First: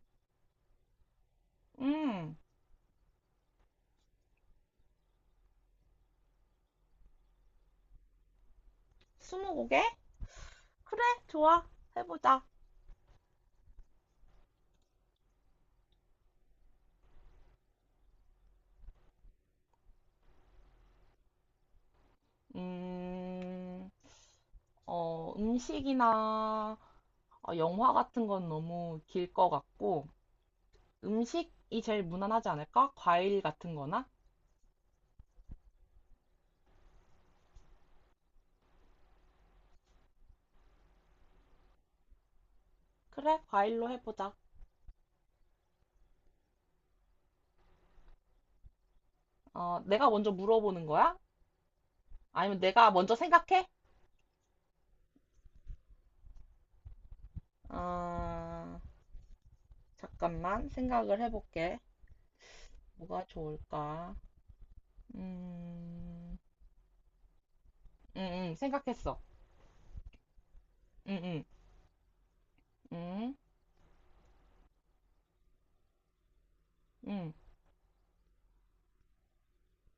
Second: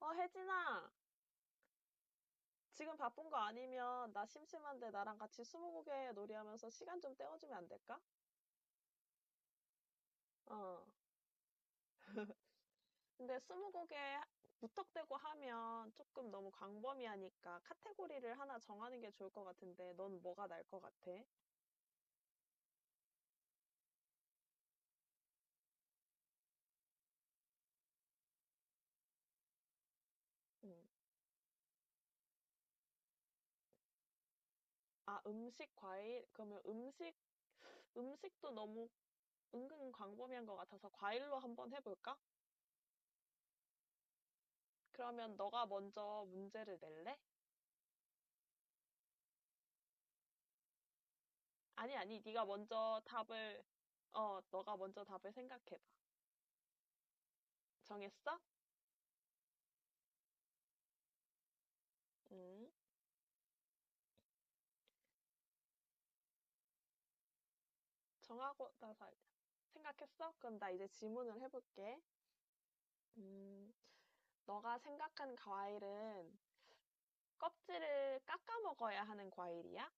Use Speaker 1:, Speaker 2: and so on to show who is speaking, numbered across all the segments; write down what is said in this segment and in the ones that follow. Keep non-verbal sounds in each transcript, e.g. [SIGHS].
Speaker 1: 혜진아,
Speaker 2: 음,
Speaker 1: 지금 바쁜 거 아니면 나 심심한데 나랑 같이 스무고개 놀이하면서 시간 좀 때워주면 안 될까?
Speaker 2: 스무고개?
Speaker 1: 어.
Speaker 2: 그래, 좋아. 해보자.
Speaker 1: 근데 스무고개 무턱대고 하면 조금 너무 광범위하니까 카테고리를 하나 정하는 게 좋을 것 같은데 넌 뭐가 날 것 같아?
Speaker 2: 음, 음식이나 영화 같은 건 너무 길 것 같고,
Speaker 1: 음.
Speaker 2: 음식이 제일 무난하지 않을까? 과일 같은 거나?
Speaker 1: 아, 음식, 과일? 그러면 음식도 너무 은근 광범위한 것 같아서 과일로 한번 해볼까?
Speaker 2: 그래, 과일로 해보자.
Speaker 1: 그러면 너가 먼저 문제를 낼래?
Speaker 2: 어, 내가 먼저 물어보는 거야?
Speaker 1: 아니, 아니, 네가
Speaker 2: 아니면 내가
Speaker 1: 먼저
Speaker 2: 먼저
Speaker 1: 답을,
Speaker 2: 생각해?
Speaker 1: 어, 너가 먼저 답을 생각해봐. 정했어?
Speaker 2: 어, 잠깐만, 생각을 해볼게.
Speaker 1: 음,
Speaker 2: 뭐가 좋을까? 음, 응응
Speaker 1: 정하고 나서 알
Speaker 2: 생각했어.
Speaker 1: 생각했어? 그럼 나 이제 질문을
Speaker 2: 응응
Speaker 1: 해볼게.
Speaker 2: 음,
Speaker 1: 음, 너가 생각한 과일은
Speaker 2: 응 응.
Speaker 1: 껍질을 깎아 먹어야 하는 과일이야?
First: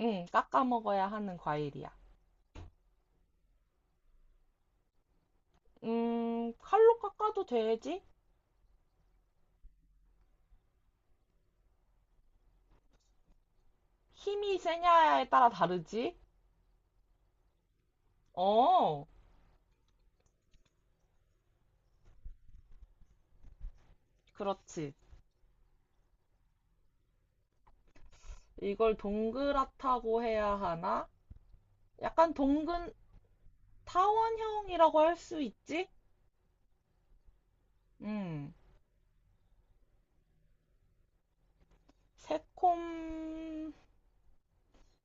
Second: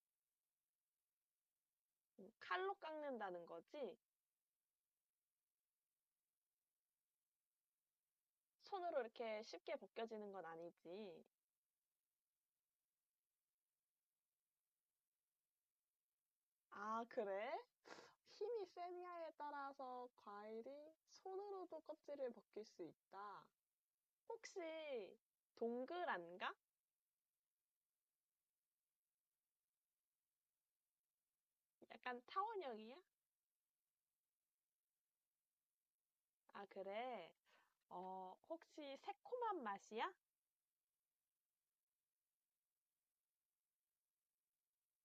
Speaker 2: 응, 깎아 먹어야 하는 과일이야.
Speaker 1: 칼로 깎는다는 거지?
Speaker 2: 칼로 깎아도 되지?
Speaker 1: 손으로 이렇게 쉽게 벗겨지는 건 아니지?
Speaker 2: 힘이 세냐에 따라 다르지?
Speaker 1: 아, 그래? 힘이
Speaker 2: 어,
Speaker 1: 세냐에 따라서 과일이 손으로도 껍질을 벗길 수 있다. 혹시
Speaker 2: 그렇지.
Speaker 1: 동그란가?
Speaker 2: 이걸 동그랗다고 해야 하나?
Speaker 1: 약간
Speaker 2: 약간
Speaker 1: 타원형이야?
Speaker 2: 타원형이라고 할 수 있지?
Speaker 1: 아, 그래. 어,
Speaker 2: 음,
Speaker 1: 혹시 새콤한 맛이야?
Speaker 2: 새콤,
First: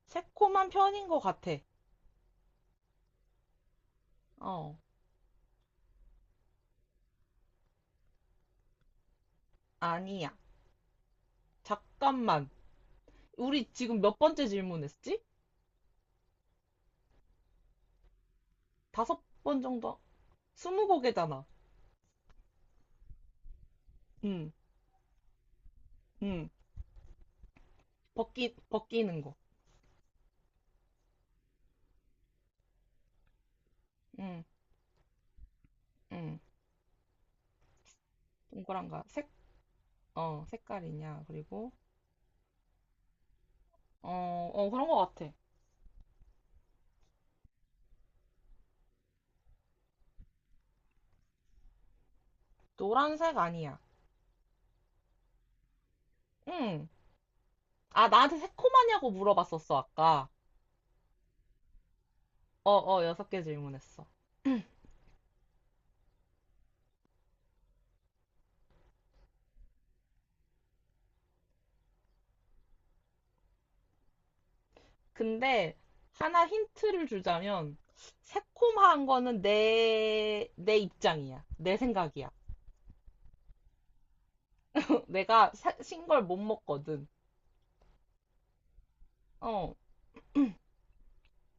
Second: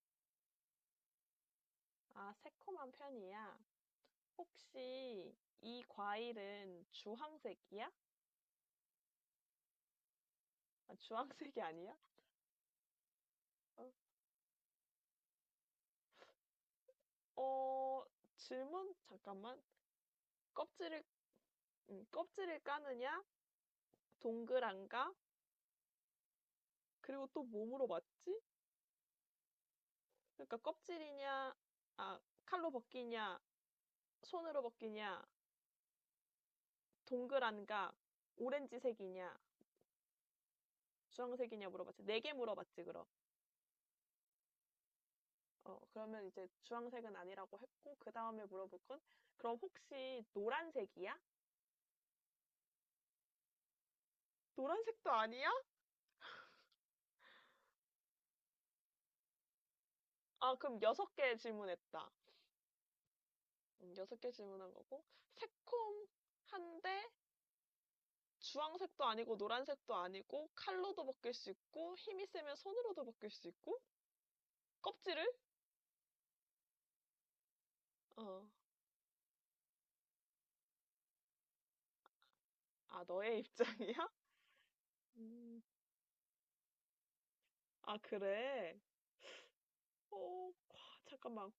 Speaker 2: 새콤한 편인 것 같아.
Speaker 1: 아, 새콤한 편이야.
Speaker 2: 어,
Speaker 1: 혹시 이 과일은 주황색이야?
Speaker 2: 아니야.
Speaker 1: 아, 주황색이 아니야?
Speaker 2: 잠깐만. 우리
Speaker 1: 어,
Speaker 2: 지금 몇 번째 질문했지?
Speaker 1: 어, 질문
Speaker 2: 다섯
Speaker 1: 잠깐만.
Speaker 2: 번 정도? 스무
Speaker 1: 껍질을
Speaker 2: 곡이잖아.
Speaker 1: 껍질을 까느냐?
Speaker 2: 음,
Speaker 1: 동그란가?
Speaker 2: 음.
Speaker 1: 그리고 또 몸으로 맞지?
Speaker 2: 벗기는 거.
Speaker 1: 그러니까 껍질이냐? 아, 칼로 벗기냐?
Speaker 2: 음.
Speaker 1: 손으로 벗기냐?
Speaker 2: 응,
Speaker 1: 동그란가?
Speaker 2: 동그란가?
Speaker 1: 오렌지색이냐?
Speaker 2: 색깔이냐?
Speaker 1: 주황색이냐
Speaker 2: 그리고,
Speaker 1: 물어봤지. 네 개 물어봤지, 그럼.
Speaker 2: 어, 어, 그런 것 같아.
Speaker 1: 어, 그러면 이제 주황색은 아니라고 했고, 그 다음에 물어볼 건, 그럼 혹시 노란색이야?
Speaker 2: 노란색 아니야.
Speaker 1: 노란색도 아니야?
Speaker 2: 응. 아, 나한테 새콤하냐고 물어봤었어, 아까.
Speaker 1: 아, 그럼 여섯 개 질문했다.
Speaker 2: 어, 어, 여섯 개 질문했어.
Speaker 1: 여섯 개 질문한 거고, 새콤한데, 주황색도 아니고, 노란색도 아니고, 칼로도 벗길 수 있고, 힘이 세면 손으로도 벗길 수 있고, 껍질을?
Speaker 2: 근데, 하나 힌트를 주자면,
Speaker 1: 어,
Speaker 2: 새콤한 거는 내 입장이야. 내 생각이야.
Speaker 1: 아, 너의 [LAUGHS] 입장이야?
Speaker 2: [LAUGHS] 내가
Speaker 1: 음,
Speaker 2: 신걸 못 먹거든.
Speaker 1: 아, 그래?
Speaker 2: 어,
Speaker 1: 어, 와, 잠깐만.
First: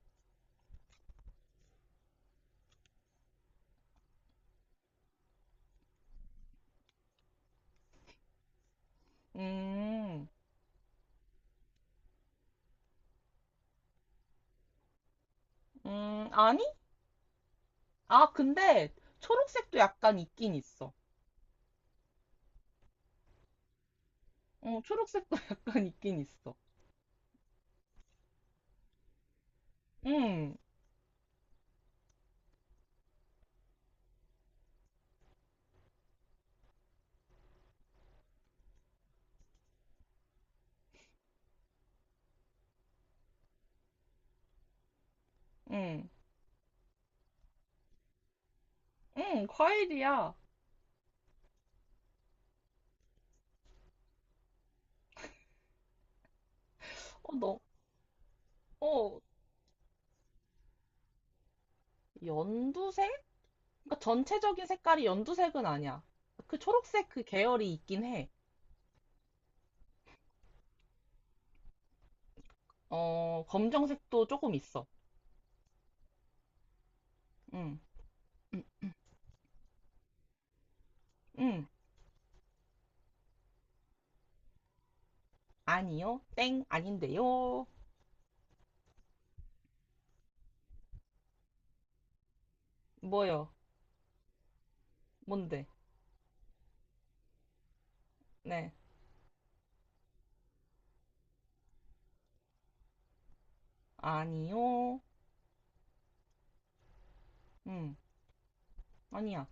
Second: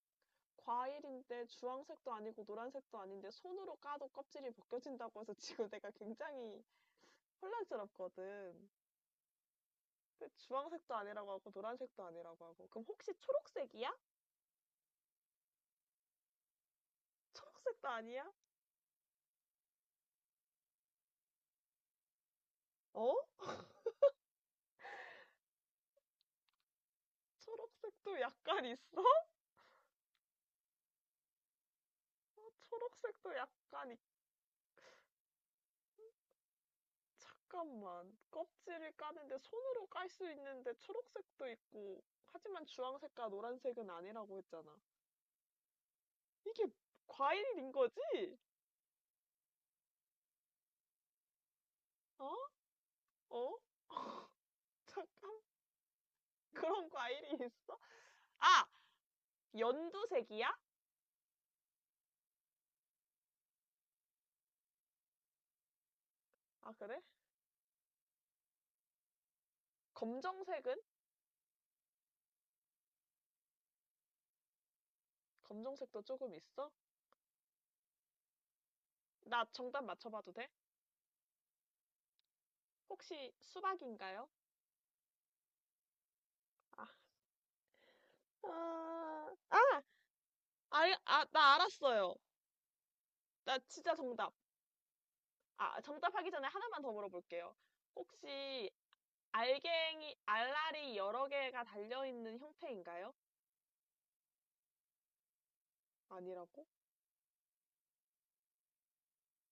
Speaker 1: 과일인데 주황색도 아니고 노란색도 아닌데 손으로 까도 껍질이 벗겨진다고 해서 지금 [LAUGHS] 내가 굉장히 혼란스럽거든.
Speaker 2: 음,
Speaker 1: 근데 주황색도 아니라고 하고 노란색도 아니라고 하고. 그럼 혹시 초록색이야?
Speaker 2: 아니?
Speaker 1: 초록색도 아니야?
Speaker 2: 아, 근데, 초록색도 약간 있긴 있어.
Speaker 1: 어?
Speaker 2: 어, 초록색도 [LAUGHS] 약간 있긴 있어.
Speaker 1: 초록색도 약간 있어?
Speaker 2: 음.
Speaker 1: 어, 초록색도 약간 있... 잠깐만. 껍질을 까는데 손으로 깔 수 있는데 초록색도 있고. 하지만 주황색과 노란색은 아니라고 했잖아.
Speaker 2: 응,
Speaker 1: 이게 과일인 거지?
Speaker 2: 응, 과일이야.
Speaker 1: 어? 어? [LAUGHS] 잠깐만. [LAUGHS] 그런
Speaker 2: 어,
Speaker 1: 과일이
Speaker 2: 너,
Speaker 1: 있어? 아!
Speaker 2: 어,
Speaker 1: 연두색이야?
Speaker 2: 연두색? 그러니까 전체적인 색깔이 연두색은 아니야. 그
Speaker 1: 아, 그래?
Speaker 2: 초록색 그 계열이 있긴 해.
Speaker 1: 검정색은?
Speaker 2: 어, 검정색도 조금 있어.
Speaker 1: 검정색도 조금 있어?
Speaker 2: 응, 응,
Speaker 1: 나 정답 맞춰봐도 돼?
Speaker 2: 응.
Speaker 1: 혹시 수박인가요?
Speaker 2: 아니요. 땡,
Speaker 1: 아,
Speaker 2: 아닌데요.
Speaker 1: 아, 아, 아, 나 알았어요.
Speaker 2: 뭐요?
Speaker 1: 나 진짜 정답.
Speaker 2: 뭔데?
Speaker 1: 아, 정답하기 전에 하나만 더 물어볼게요. 혹시
Speaker 2: 네.
Speaker 1: 알갱이, 알알이 여러 개가 달려있는 형태인가요?
Speaker 2: 아니요.
Speaker 1: 아니라고?
Speaker 2: 응, 아니야.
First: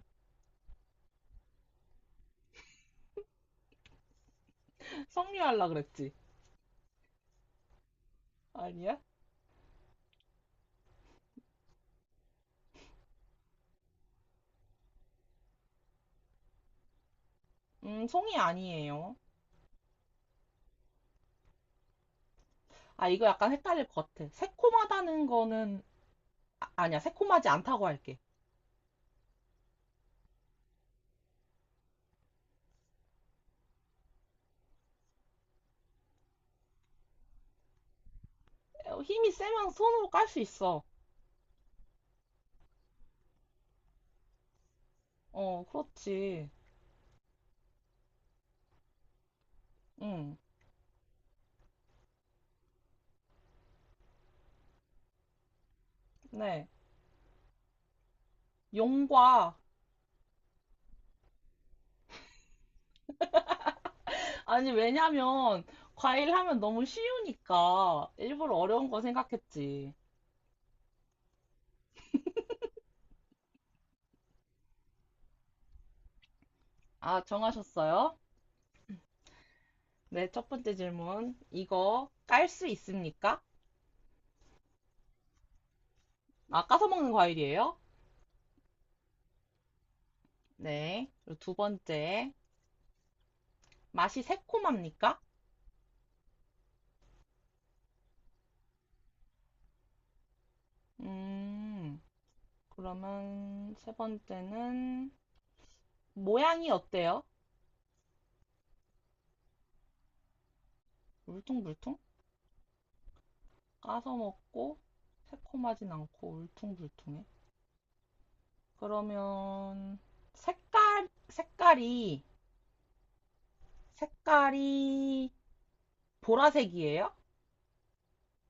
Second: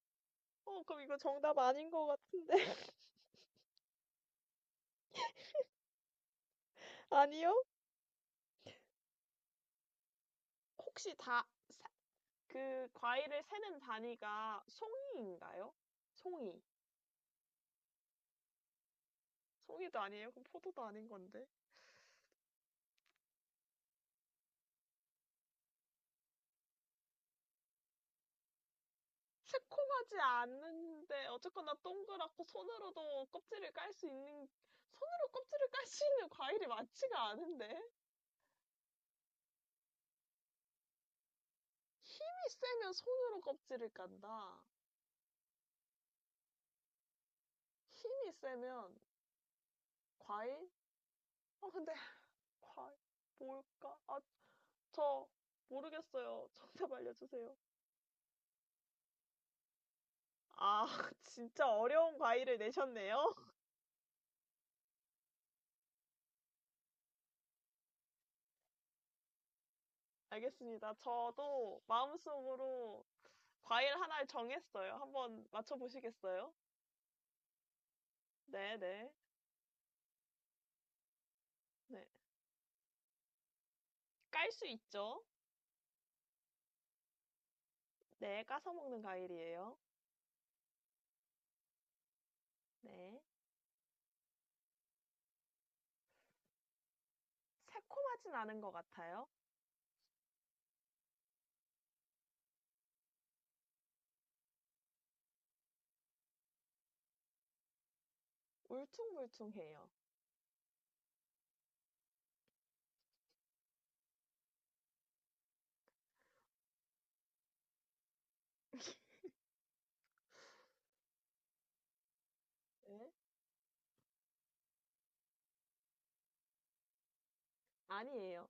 Speaker 1: 어, 그럼 이거 정답 아닌 것 같은데. [LAUGHS]
Speaker 2: 성류할라 그랬지.
Speaker 1: 아니요?
Speaker 2: 아니야?
Speaker 1: 혹시 다 그 과일을 세는 단위가 송이인가요? 송이.
Speaker 2: 송이 아니에요.
Speaker 1: 송이도 아니에요. 그럼 포도도 아닌 건데.
Speaker 2: 아, 이거 약간 헷갈릴 것 같아. 새콤하다는 거는, 아, 아니야. 새콤하지 않다고 할게.
Speaker 1: 새콤하지 않은데 어쨌거나 동그랗고 손으로도 껍질을 깔 수 있는 과일이 많지가 않은데
Speaker 2: 어, 힘이 세면 손으로 깔 수 있어.
Speaker 1: 힘이 세면 손으로 껍질을 깐다.
Speaker 2: 어, 그렇지.
Speaker 1: 힘이 세면
Speaker 2: 응,
Speaker 1: 과일? 아 근데 [LAUGHS] 과일 뭘까? 아 저 모르겠어요.
Speaker 2: 네.
Speaker 1: 정답 알려주세요.
Speaker 2: 용과.
Speaker 1: 아 [LAUGHS] 진짜 어려운 과일을 내셨네요.
Speaker 2: 아니, 왜냐면, 과일 하면 너무 쉬우니까, 일부러 어려운 거 생각했지.
Speaker 1: 알겠습니다. 저도 마음속으로 과일 하나를 정했어요. 한번 맞춰보시겠어요?
Speaker 2: 아, 정하셨어요?
Speaker 1: 네, 네,
Speaker 2: 네, 첫 번째 질문.
Speaker 1: 네.
Speaker 2: 이거 깔 수 있습니까?
Speaker 1: 깔 수 있죠?
Speaker 2: 아, 까서 먹는 과일이에요?
Speaker 1: 네, 까서 먹는 과일이에요.
Speaker 2: 네. 그리고 두 번째.
Speaker 1: 네.
Speaker 2: 맛이 새콤합니까?
Speaker 1: 새콤하진 않은 것 같아요.
Speaker 2: 음, 그러면 세 번째는, 모양이 어때요?
Speaker 1: 울퉁불퉁해요.
Speaker 2: 물퉁물퉁? 까서 먹고 새콤하진 않고 울퉁불퉁해. 그러면 색깔 색깔이
Speaker 1: 네?
Speaker 2: 색깔이 보라색이에요?
Speaker 1: 아니에요.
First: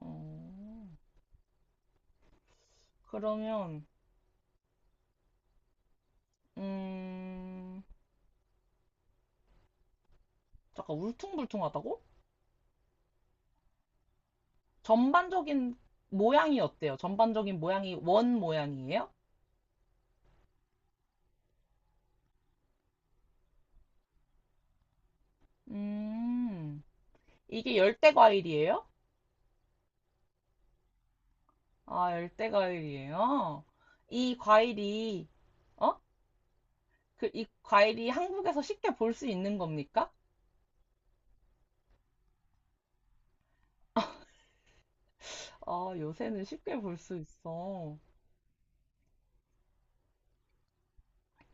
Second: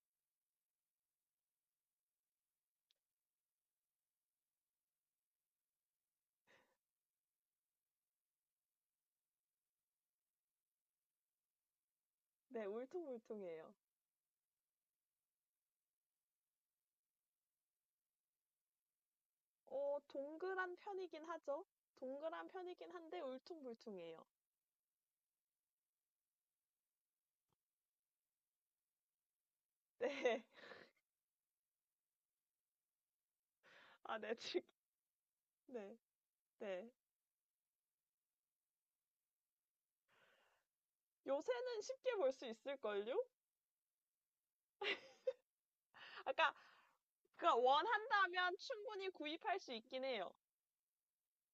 Speaker 2: 어, 그러면 음 잠깐 울퉁불퉁하다고?
Speaker 1: 네, 울퉁불퉁해요.
Speaker 2: 전반적인 모양이 어때요? 전반적인 모양이 원 모양이에요?
Speaker 1: 어, 동그란 편이긴 하죠? 동그란 편이긴 한데 울퉁불퉁해요.
Speaker 2: 음 이게 열대 과일이에요?
Speaker 1: 네. [LAUGHS]
Speaker 2: 아 열대 과일이에요?
Speaker 1: 아, 네,
Speaker 2: 이
Speaker 1: 지금,
Speaker 2: 과일이 어?
Speaker 1: 네, 네.
Speaker 2: 그, 이 과일이 한국에서 쉽게 볼 수 있는 겁니까?
Speaker 1: 요새는 쉽게 볼 수 있을걸요?
Speaker 2: 아, 요새는
Speaker 1: 아까
Speaker 2: 쉽게 볼 수
Speaker 1: 그러니까
Speaker 2: 있어.
Speaker 1: 원한다면 충분히 구입할 수 있긴 해요.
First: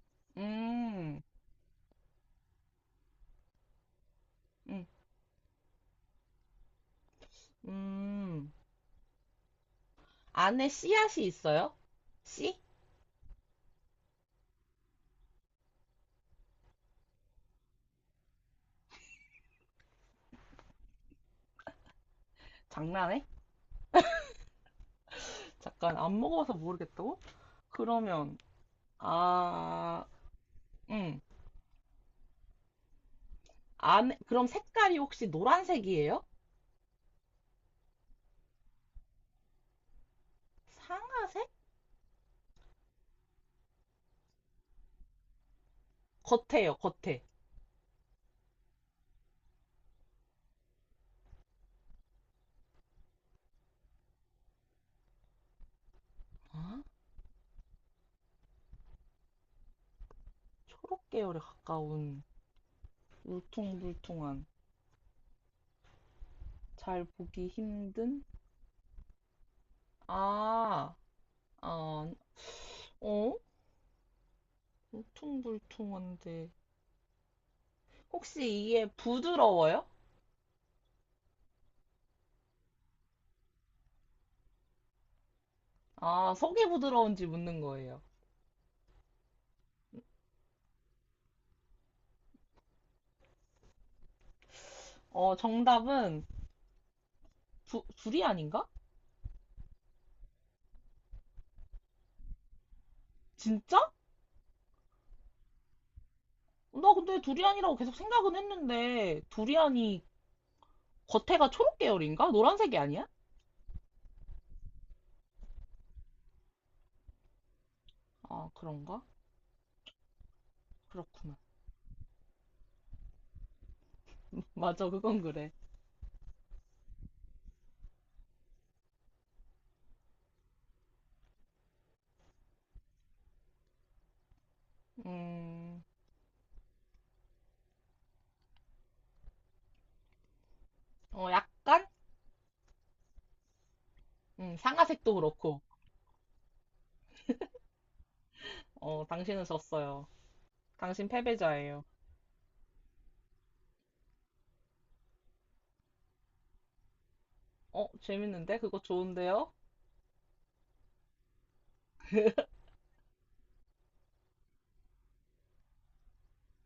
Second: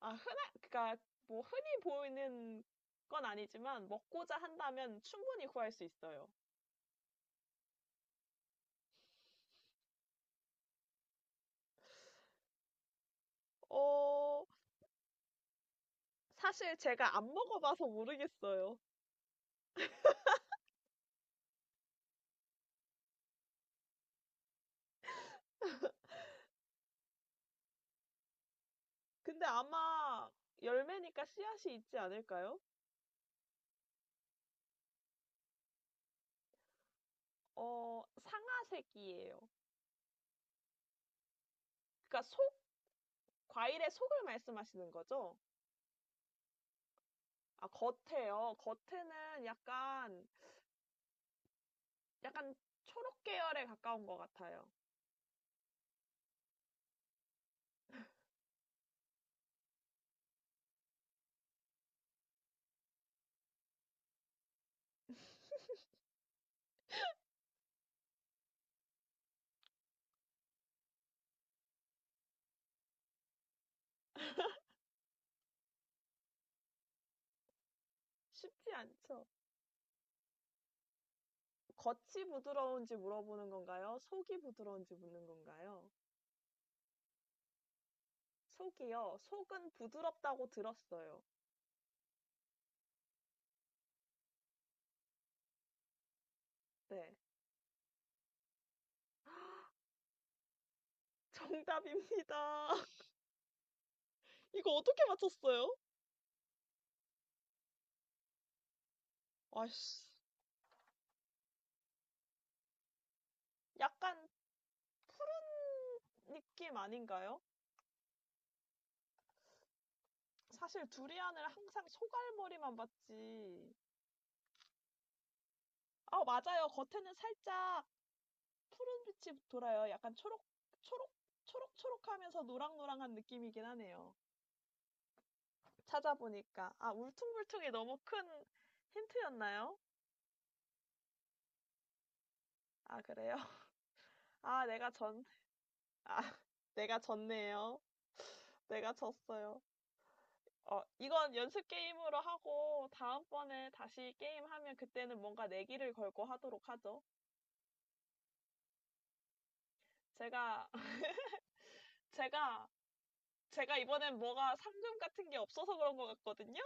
Speaker 1: 아, 흔한, 그러니까
Speaker 2: 음,
Speaker 1: 뭐 흔히 보이는 건 아니지만 먹고자
Speaker 2: 음,
Speaker 1: 한다면 충분히 구할 수 있어요.
Speaker 2: 음. 안에 씨앗이 있어요? 씨?
Speaker 1: 어, 사실 제가 안 먹어봐서 모르겠어요.
Speaker 2: 장난해? 잠깐, 안 먹어봐서 모르겠다고? 그러면,
Speaker 1: 근데
Speaker 2: 아,
Speaker 1: 아마
Speaker 2: 음.
Speaker 1: 열매니까 씨앗이 있지 않을까요?
Speaker 2: 그럼 색깔이 혹시 노란색이에요?
Speaker 1: 어, 상아색이에요.
Speaker 2: 상아색?
Speaker 1: 그러니까 속, 과일의 속을 말씀하시는 거죠?
Speaker 2: 겉에요, 겉에.
Speaker 1: 아, 겉에요. 약간 초록 계열에 가까운 것 같아요.
Speaker 2: 아, 초록 계열에 가까운, 울퉁불퉁한, 잘 보기 힘든? 아, 어, 어? 울퉁불퉁한데 혹시
Speaker 1: 쉽지
Speaker 2: 이게
Speaker 1: 않죠?
Speaker 2: 부드러워요?
Speaker 1: 겉이 부드러운지 물어보는 건가요? 속이 부드러운지 묻는 건가요?
Speaker 2: 아, 속이 부드러운지 묻는 거예요.
Speaker 1: 속이요. 속은 부드럽다고 들었어요.
Speaker 2: 어, 정답은
Speaker 1: 네.
Speaker 2: 두리안인가?
Speaker 1: 정답입니다. [LAUGHS]
Speaker 2: 진짜?
Speaker 1: 이거 어떻게 맞췄어요?
Speaker 2: 나 근데 두리안이라고 계속 생각은 했는데
Speaker 1: 아이씨.
Speaker 2: 두리안이 겉에가 초록 계열인가? 노란색이 아니야?
Speaker 1: 약간 푸른 느낌 아닌가요?
Speaker 2: 아, 그런가?
Speaker 1: 사실
Speaker 2: 그렇구나.
Speaker 1: 두리안을 항상 소갈머리만 봤지.
Speaker 2: [LAUGHS] 맞아, 그건 그래.
Speaker 1: 아, 맞아요. 겉에는 살짝 푸른 빛이 돌아요. 초록, 초록초록하면서 노랑노랑한 느낌이긴 하네요.
Speaker 2: 음,
Speaker 1: 찾아보니까 아 울퉁불퉁이 너무 큰 힌트였나요?
Speaker 2: 어, 약간?
Speaker 1: 아 그래요? [LAUGHS] 아 내가
Speaker 2: 상아색도
Speaker 1: 전
Speaker 2: 그렇고.
Speaker 1: 아 [LAUGHS] 내가 졌네요. [SIGHS] [LAUGHS] 내가
Speaker 2: 어, 당신은
Speaker 1: 졌어요.
Speaker 2: 졌어요.
Speaker 1: 어
Speaker 2: 당신
Speaker 1: 이건 연습
Speaker 2: 패배자예요.
Speaker 1: 게임으로 하고 다음번에 다시 게임하면 그때는 뭔가 내기를 걸고 하도록 하죠.
Speaker 2: 어, 재밌는데? 그거 좋은데요?
Speaker 1: 제가 [LAUGHS] 제가 제가 이번엔 뭐가 상금 같은 게 없어서 그런 것 같거든요?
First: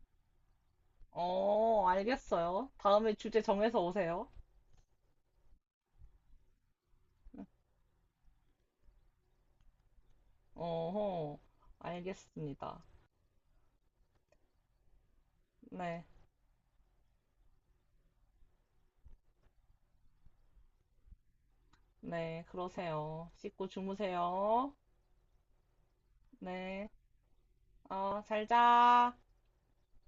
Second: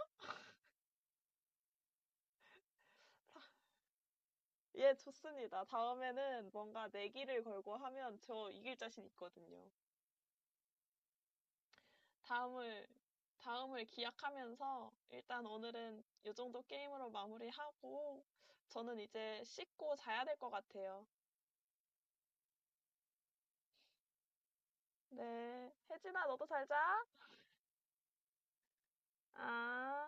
Speaker 2: 어, 알겠어요. 다음에 주제 정해서 오세요.
Speaker 1: 예, 좋습니다. 다음에는 뭔가 내기를 걸고 하면 저 이길 자신 있거든요.
Speaker 2: 어허, 알겠습니다.
Speaker 1: 다음을, 다음을 기약하면서 일단 오늘은
Speaker 2: 네,
Speaker 1: 이 정도 게임으로 마무리하고 저는 이제 씻고 자야 될 것 같아요.
Speaker 2: 네, 그러세요. 씻고 주무세요.
Speaker 1: 네. 혜진아, 너도 잘 자.
Speaker 2: 네, 어, 잘 자.
Speaker 1: 아.